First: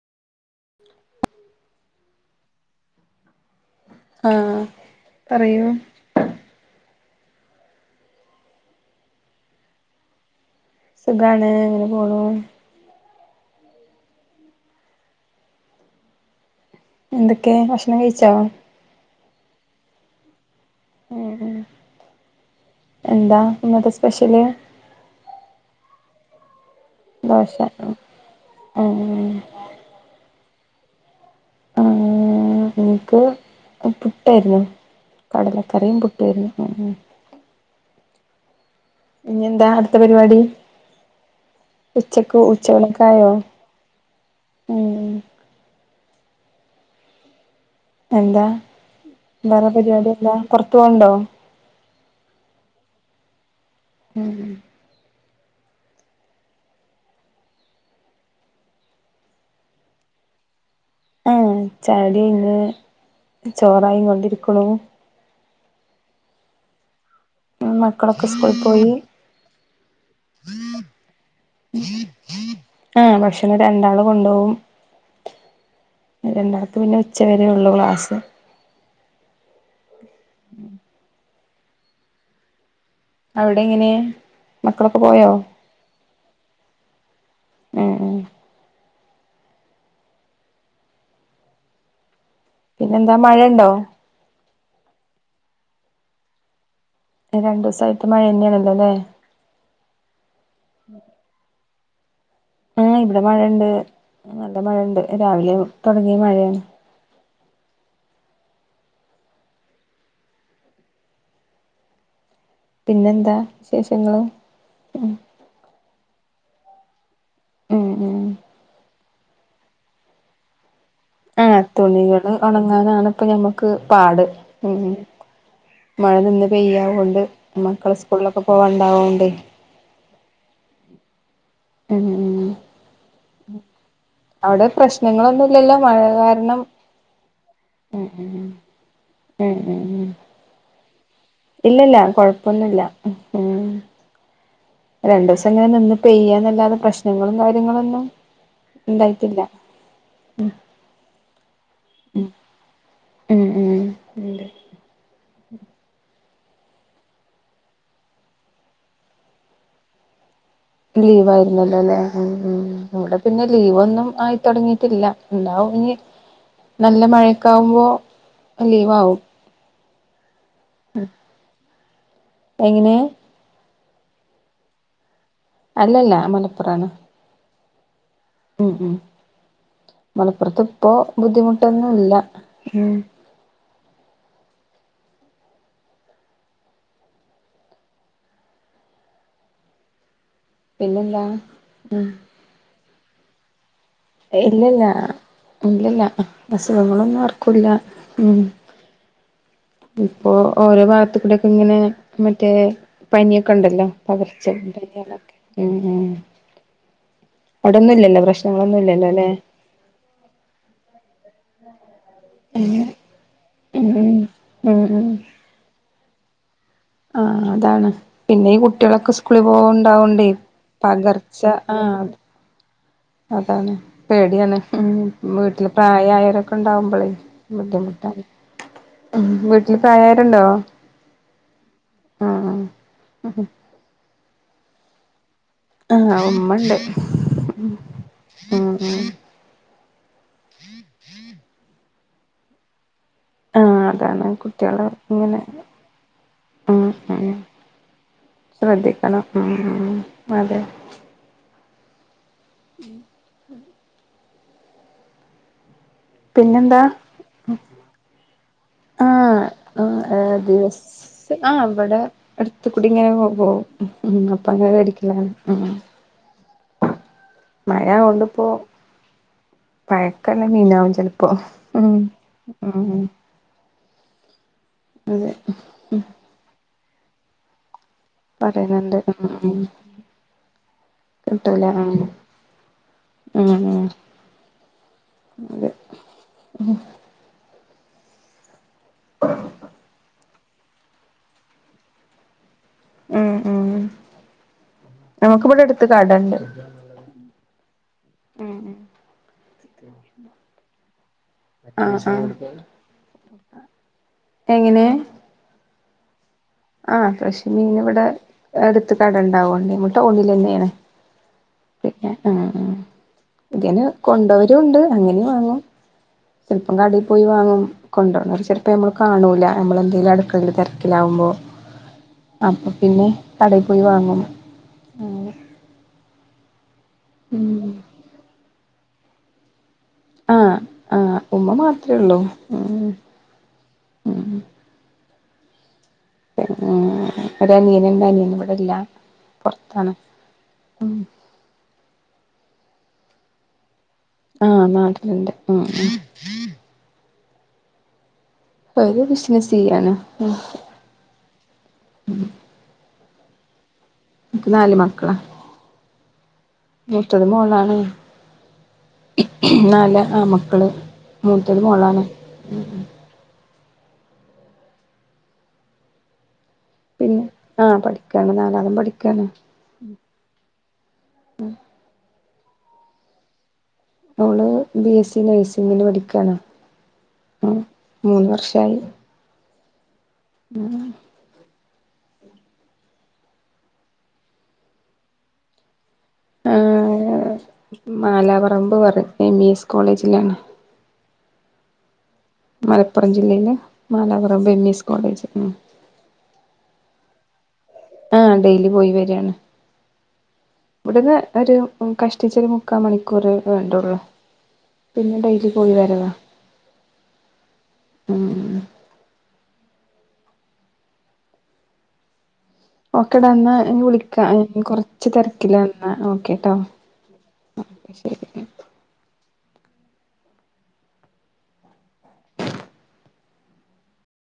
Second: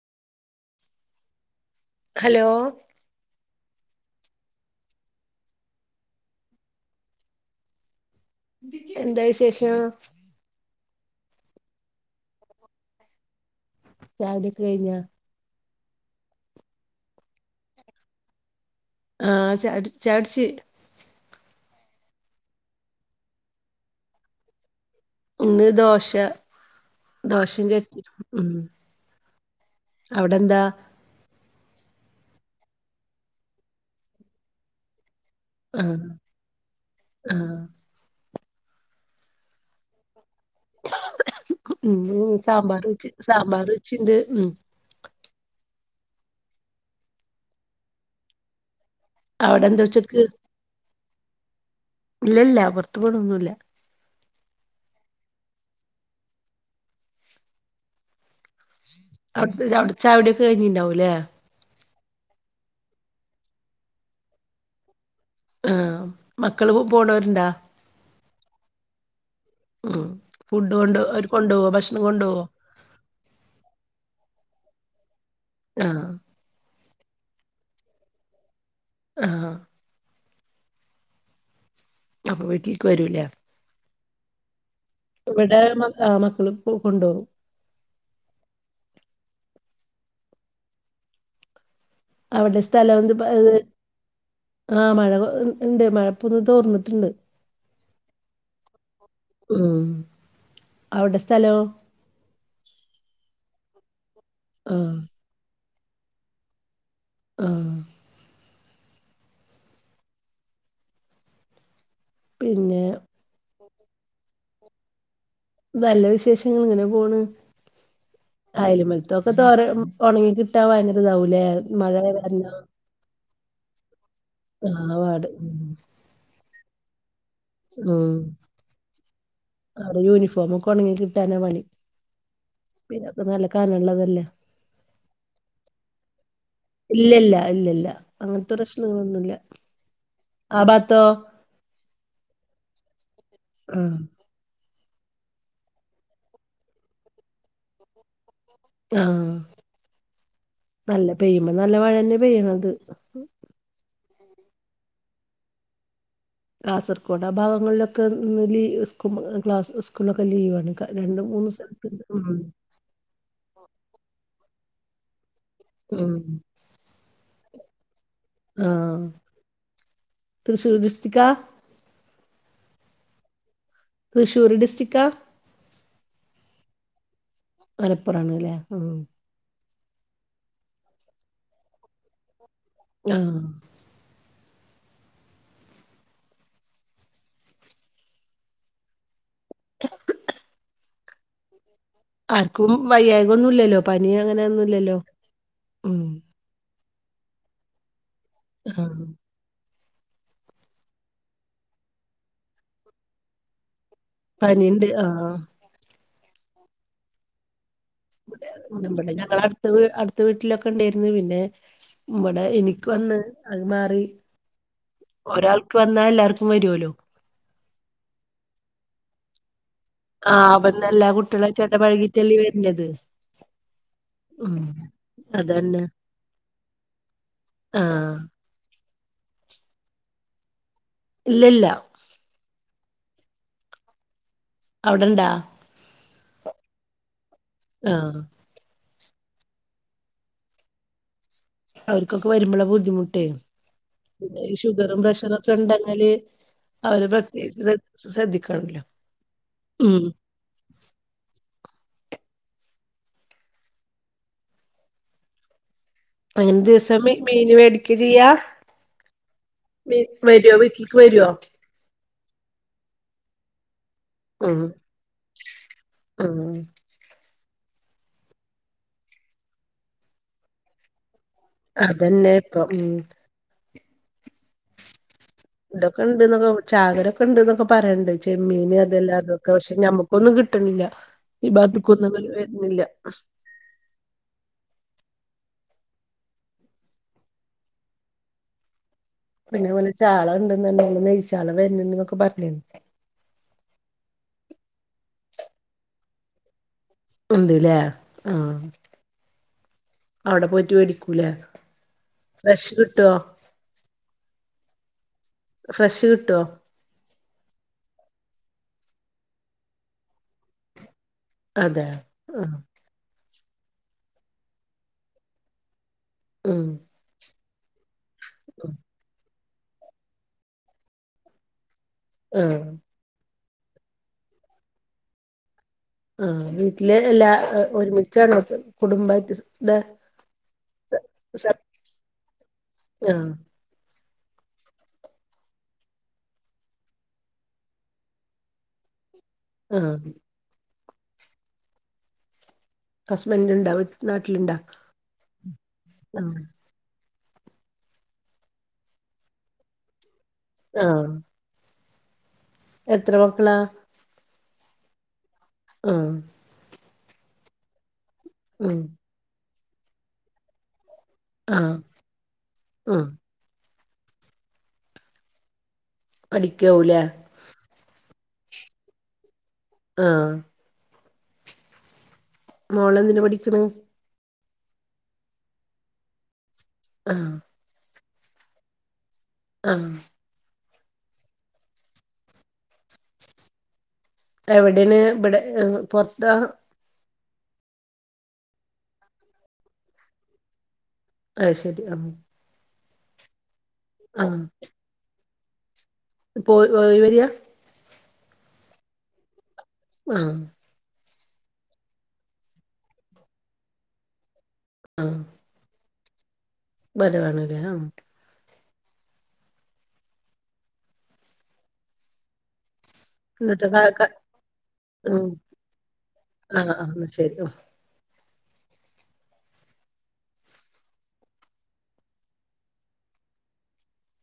Hello ആഹ് പറയൂ എന്താ വിശേഷം സുഖാണ് ഇങ്ങനെ പോണു ചായ കുടിയൊക്കെ കഴിഞ്ഞാ എന്തൊക്കെ ഭക്ഷണം കഴിച്ചോ ആഹ് ചായ കുടിച്ച് ചായ കുടിച്ച് ഏഹ് എന്താ ഇന്നത്തെ സ്പെഷ്യല് ഇന്ന് ദോശ ദോശ ദോശയും ചട്ട്ണിയും ഉം ഉം അവിടെന്താ ആഹ് എനിക്ക് പുട്ടായിരുന്നു ആഹ് കടലക്കറിയും പുട്ടും ആയിരുന്നു ആഹ് ഇനി എന്താ അടുത്ത പരിപാടി ഉം ഉച്ചക്ക് സാമ്പാർ ഉച്ചയൂണൊക്കെ വച്ച് ആയോ സാമ്പാർ വച്ചിട്ടുണ്ട് ഉം ഉം എന്താ അവിടെ വേറെ പരിപാടി ഉച്ചക്ക് എന്താ പുറത്തു പോന്നുണ്ടോ ഇല്ല ഇല്ല പുറത്തു പോണൊന്നുമില്ല ഉം അവിടുത്തെ അവിടെ ചായ കുടിയൊക്കെ കഴിഞ്ഞിട്ടുണ്ടാവുല്ലേ ആഹ് ചായ കുടി കഴിഞ്ഞു ചോറായ് കൊണ്ടിരിക്കണു ആഹ് മക്കള് പോണവരുണ്ടോ ഉം മക്കളൊക്കെ സ്കൂള് പോയി ഉം ഫുഡ് കൊണ്ട് അവര് കൊണ്ടുപോവോ ഭക്ഷണം കൊണ്ട് പോവോ ആഹ് ഭക്ഷണം രണ്ടാള് കൊണ്ടു പോവും ആഹ് രണ്ടാൾക്ക് പിന്നെ ഉച്ച വരേയെ ഉള്ളു ക്ലാസ് ആഹ് അപ്പൊ വീട്ടിലേക്ക് വരൂല്ലേ അവിടെ എങ്ങനെയാ ഇവിടെ മക്കള് ആഹ് മക്കള് കൊണ്ടുപോകും ഏഹ് അവിടെ സ്ഥലം എന്ത് പിന്നെന്താ മഴണ്ടോ ആഹ് മഴ ഉണ്ട് മഴ ഇപ്പോ ഒന്ന് തോർന്നിട്ടുണ്ട് രണ്ട് ദിവസം ആയിട്ട് മഴ തന്നെയണല്ലോല്ലേ ഉം അവിടെ സ്ഥലോ ആഹ് ഇവിടെ മഴയുണ്ട് നല്ല ആഹ് മഴയുണ്ട് രാവിലെ തുടങ്ങിയ മഴയാണ് ആഹ് പിന്നെ പിന്നെന്താ വിശേഷങ്ങള് ഉം നല്ല വിശേഷങ്ങള് ഇങ്ങനെ പോണ് ഉം ഉം അയല്പ്പക്കത്തൊക്കെ തോര ഉണങ്ങി കിട്ടാൻ ഭയങ്കര ഇതാവൂലേ ആഹ് മഴ തുണികള് കാരണം ഒണങ്ങാനാണ് ഇപ്പ ഞമ്മക്ക് പാട് ഉം അതാ പാട് മഴ നിന്ന് പെയ്യാവുകൊണ്ട് മക്കളെ സ്കൂളിലൊക്കെ പോക ഉണ്ടാവുന്നകൊണ്ടെ അവരുടെ യൂണിഫോമൊക്കെ ഉണങ്ങി കിട്ടാനാ പണി ഉം ഉം പിന്നെ ഒക്കെ നല്ല കനമുള്ളതല്ലേ അവിടെ പ്രശ്നങ്ങളൊന്നും ഇല്ലല്ലോ മഴ കാരണം ഇല്ലല്ല ഇല്ലല്ല ഉം ഉം അങ്ങനത്തെ പ്രശ്നങ്ങളൊന്നുമില്ല ഉം ഉം ഉം ആഹ് ഭാഗത്തോ ഇല്ലല്ല കൊഴപ്പൊന്നുല്ല ആഹ് രണ്ടു ദിവസം ഇങ്ങനെ നിന്ന് പെയ്യാ എന്നല്ലാതെ പ്രശ്നങ്ങളും കാര്യങ്ങളൊന്നും ആഹ് ഉണ്ടായിട്ടില്ല നല്ല പെയ്യുമ്പോ നല്ല മഴ തന്നെയാ പെയ്യണത്. ഉം [unintelligible] കാസർഗോഡ് ആ ഭാഗങ്ങളിലൊക്കെ ലീ സ്കൂ ക്ലാസ് സ്കൂളൊക്കെ ലീവണ് രണ്ട്, മൂന്ന് ലീവായിരുന്നല്ലോ ല്ലേ സ്ഥലത്ത് ഉം ഉം ഇവിടെ പിന്നെ ലീവ് ഒന്നും ആയിത്തുടങ്ങിയിട്ടില്ല, ഉണ്ടാവും അ ഉം നല്ല മഴക്ക ആവുമ്പോ ലീവ് ആവും തൃശൂർ ഡിസ്ട്രിക്കാ എങ്ങനെ തൃശൂർ ഡിസ്ട്രിക്കാ അല്ലല്ല മലപ്പുറാണ് മലപ്പുറാണ് ല്ലേ, ഉം മ് ഉം മലപ്പുറത്ത് ഇപ്പോ ബുദ്ധിമുട്ടൊന്നും ഇല്ല ഉം ഉം [inaudible] പിന്നെന്താ, ഉം ആർക്കും വയ്യയിമയെന്നും ഇല്ലല്ലോ ഇല്ലില്ല, ഇല്ലില്ല ഉം അസുഖങ്ങളൊന്നും ആർക്കും ഇല്ല, ഉം ആഹ ഇപ്പോ ഓരോ ഭാഗത്ത്ടെയൊക്കെ ഇങ്ങനെ മറ്റേ പനിയൊക്കെ ഉണ്ടല്ലോ പകർച്ചക്കെ പനിണ്ട് ആഹ് ഉം, ഉം അവിടന്നുംല്ല ഞങ്ങളെ അടുത്ത അടുത്ത വീട്ടിലൊക്കെ ഉണ്ടായിരുന്നു പിന്നെ ഇവിടെ എനിക്ക് വന്ന് അത് ഉം മാറി, ഉം ഉം ഒരാൾക്ക് വന്നാൽ എല്ലാർക്കും വരുല്ലോ ആ അതാണ് പിന്നെയും ഈ കുട്ടികളൊക്കെ സ്കൂ സ്കൂളി പോവണ്ടാവണ്ടേ ആഹ് അപ്പന്ന് എല്ലാ പകർച്ച കുട്ടികളായിട്ട് ആ [unintelligible] അതാണ് പേടിയാണ് ഉം, വീട്ടില് അതന്നെ പ്രായമായവരൊക്കെ ഉണ്ടാവുമ്പോളേ ബുദ്ധിമുട്ടാ ആഹ് വീട്ടില് പ്രായം ആയവരുണ്ടോ? ഇല്ല ഇല്ല ആഹ ആ അവിടെണ്ടാ ആ ഉമ്മണ്ട് ആഹ് ആ, ആ [inaudible] അവർക്കൊക്കെ വരുമ്പോളാ ബുദ്ധിമുട്ട്, ആഹ് അതാണ് പിന്നെ കുട്ടികള് ഷുഗറും പ്രഷറും ഇങ്ങനെ ഒക്കെ ഉണ്ടെങ്കില് ഉം അവര് ഉം പ്രത്യേകിച്ച് ശ്രദ്ധിക്കണല്ലോ, ഉം അതെ [inaudible] അങ്ങനെ പിന്നെന്താ ദിവസം മീൻ മേടിക്ക ചെയ്യാ ആഹ, മീ വരോ വീട്ടിൽക്ക് വരോ ദിവസ് ആ ഇവടെ അടുത്ത് കൂടി ഇങ്ങനെ പോവും, ഉം അപ്പൊ അങ്ങനൊവേടിക്കല ഉം മഴ അഹണ്ട്പ്പോ പഴക്കൊള്ള മീനാകും ചെലപ്പോ ഉം അതന്നെ ഇപ്പൊ, ഉം ഉ ഉം അതെ ഇതൊക്കെണ്ടന്ന്ക്കെ ചാകരൊക്കെ ഉണ്ട്ന്നൊക്കെ പറയണ്ടണ്ട് ചെമ്മീന് പറയണണ്ട് അതെല്ലാം ഉം അതൊക്കെ ഉം പക്ഷെ നമ്മക്കൊന്നും കിട്ടണില്ല. ഈ കിട്ടൂല ഭാഗത്തേക്ക് ഉം ഒന്നും അങ്ങനെ വരുന്നില്ല. ഉം, അതെ പിന്നെഅത്‌ പോലെ ചാള ഉണ്ടന്നുണ്ടെ നെയ്യ് ചാള വരുന്ന എന്നൊക്കെ പറഞ്ഞിരുന്നു. ഉം ഉം നമക്ക് ഇവടെടുത്ത് കടണ്ട് ഉണ്ട്ലേ ഉം ആഹ് ഉം അവടെ പോയിട്ട് വേടിക്കൂലേ ആഹ് ആഹ് ഫ്രഷ് കിട്ടുവോ എങ്ങനെ ഫ്രഷ് കിട്ടുവോ ആഹ് ഫ്രഷ് മീന് ഇവടെ എടത്ത് കടെണ്ടാവും [unintelligible] തന്നെയാണ് അതെയോ പിന്നെ ആഹ് ആഹ് ഇതെ കൊണ്ടോരുവോണ്ട് അങ്ങനേം വാങ്ങും ഉം ചെലപ്പം കടെപ്പോയി വാങ്ങും കൊണ്ടുവ [unintelligible] ചെലപ്പോ നമ്മള് കാണൂലാ നമ്മളെന്തെലും അടുക്കളെൽ തെരക്കിലാകുമ്പോ ആഹ് അപ്പം പിന്നെ കടെ പോയി വാങ്ങും അങ്ങനെ ആഹ് വീട്ടില് എല്ലാ ഉം ഒരുമിച്ചണോ കുടുംബായിട്ട് ഇത് ആഹ് ആഹ് ഉമ്മ മാത്രേ ഒള്ളൂ ഏഹ് ആഹ് ഉം ഒരു അനിയന്ണ്ട് അനിയന് ഇവടെല്ല പൊറത്താണ് ആഹ് ഉം ഹസ്ബൻറ്റ്ണ്ടാവി ആഹ് നാട്ടില്ണ്ട് ആഹ് ആഹ് ഓര് ബിസിനസ് ചെയ്യാണ് ഉം ആഹ് ഉം എത്ര മക്കളാ? എനിക്ക് നാല് മക്കള് ആഹ് മുത്തത് മോളാണ് ഉം നാല് ആമക്കള് മൂത്തത് ആഹ് മോളാണ് ഉം പഠിക്കാവൂലേ ആഹ് പഠിക്കാണ് നാലാളും പഠിക്കാണ് ആഹ് മോളെന്തിന് പഠിക്ക്ണ് ഓള് ബി എസ് സി നഴ്സിഗിന് പഠിക്കാണ് ആഹ് മൂന്ന് വർഷായി ആഹ് ഉം എവടെണ് ഇവടെ പൊറത്താ മാലാപറമ്പ് പറയും എം ഇ എസ് കോളേജിലാണ് അയ് ശെരി ആമ് മലപ്പുറം ജില്ലേല് Malaparamba A M E S college ഉം പ്പോ ഓയി വരിയാ ആഹ് ഡെയിലി പോയി വര്യാണ് ആഹ് ഇവടുന്ന് ഒരു കഷ്ടിച്ചൊരു മുക്കാമണിക്കൂറേ വേണ്ടുള്ളൂ പിന്നെ ഡെലി പോയിവരവാ വരവാണ്ലേ ആഹ് ഓക്കേടാ എന്നാ എന്നിട്ട് കാ കാ വിളിക്കാം കൊറച്ച് തെരക്കിലാണ് ന്നാ ഓക്കെ ട്ടോ ശെരി ഓഹ്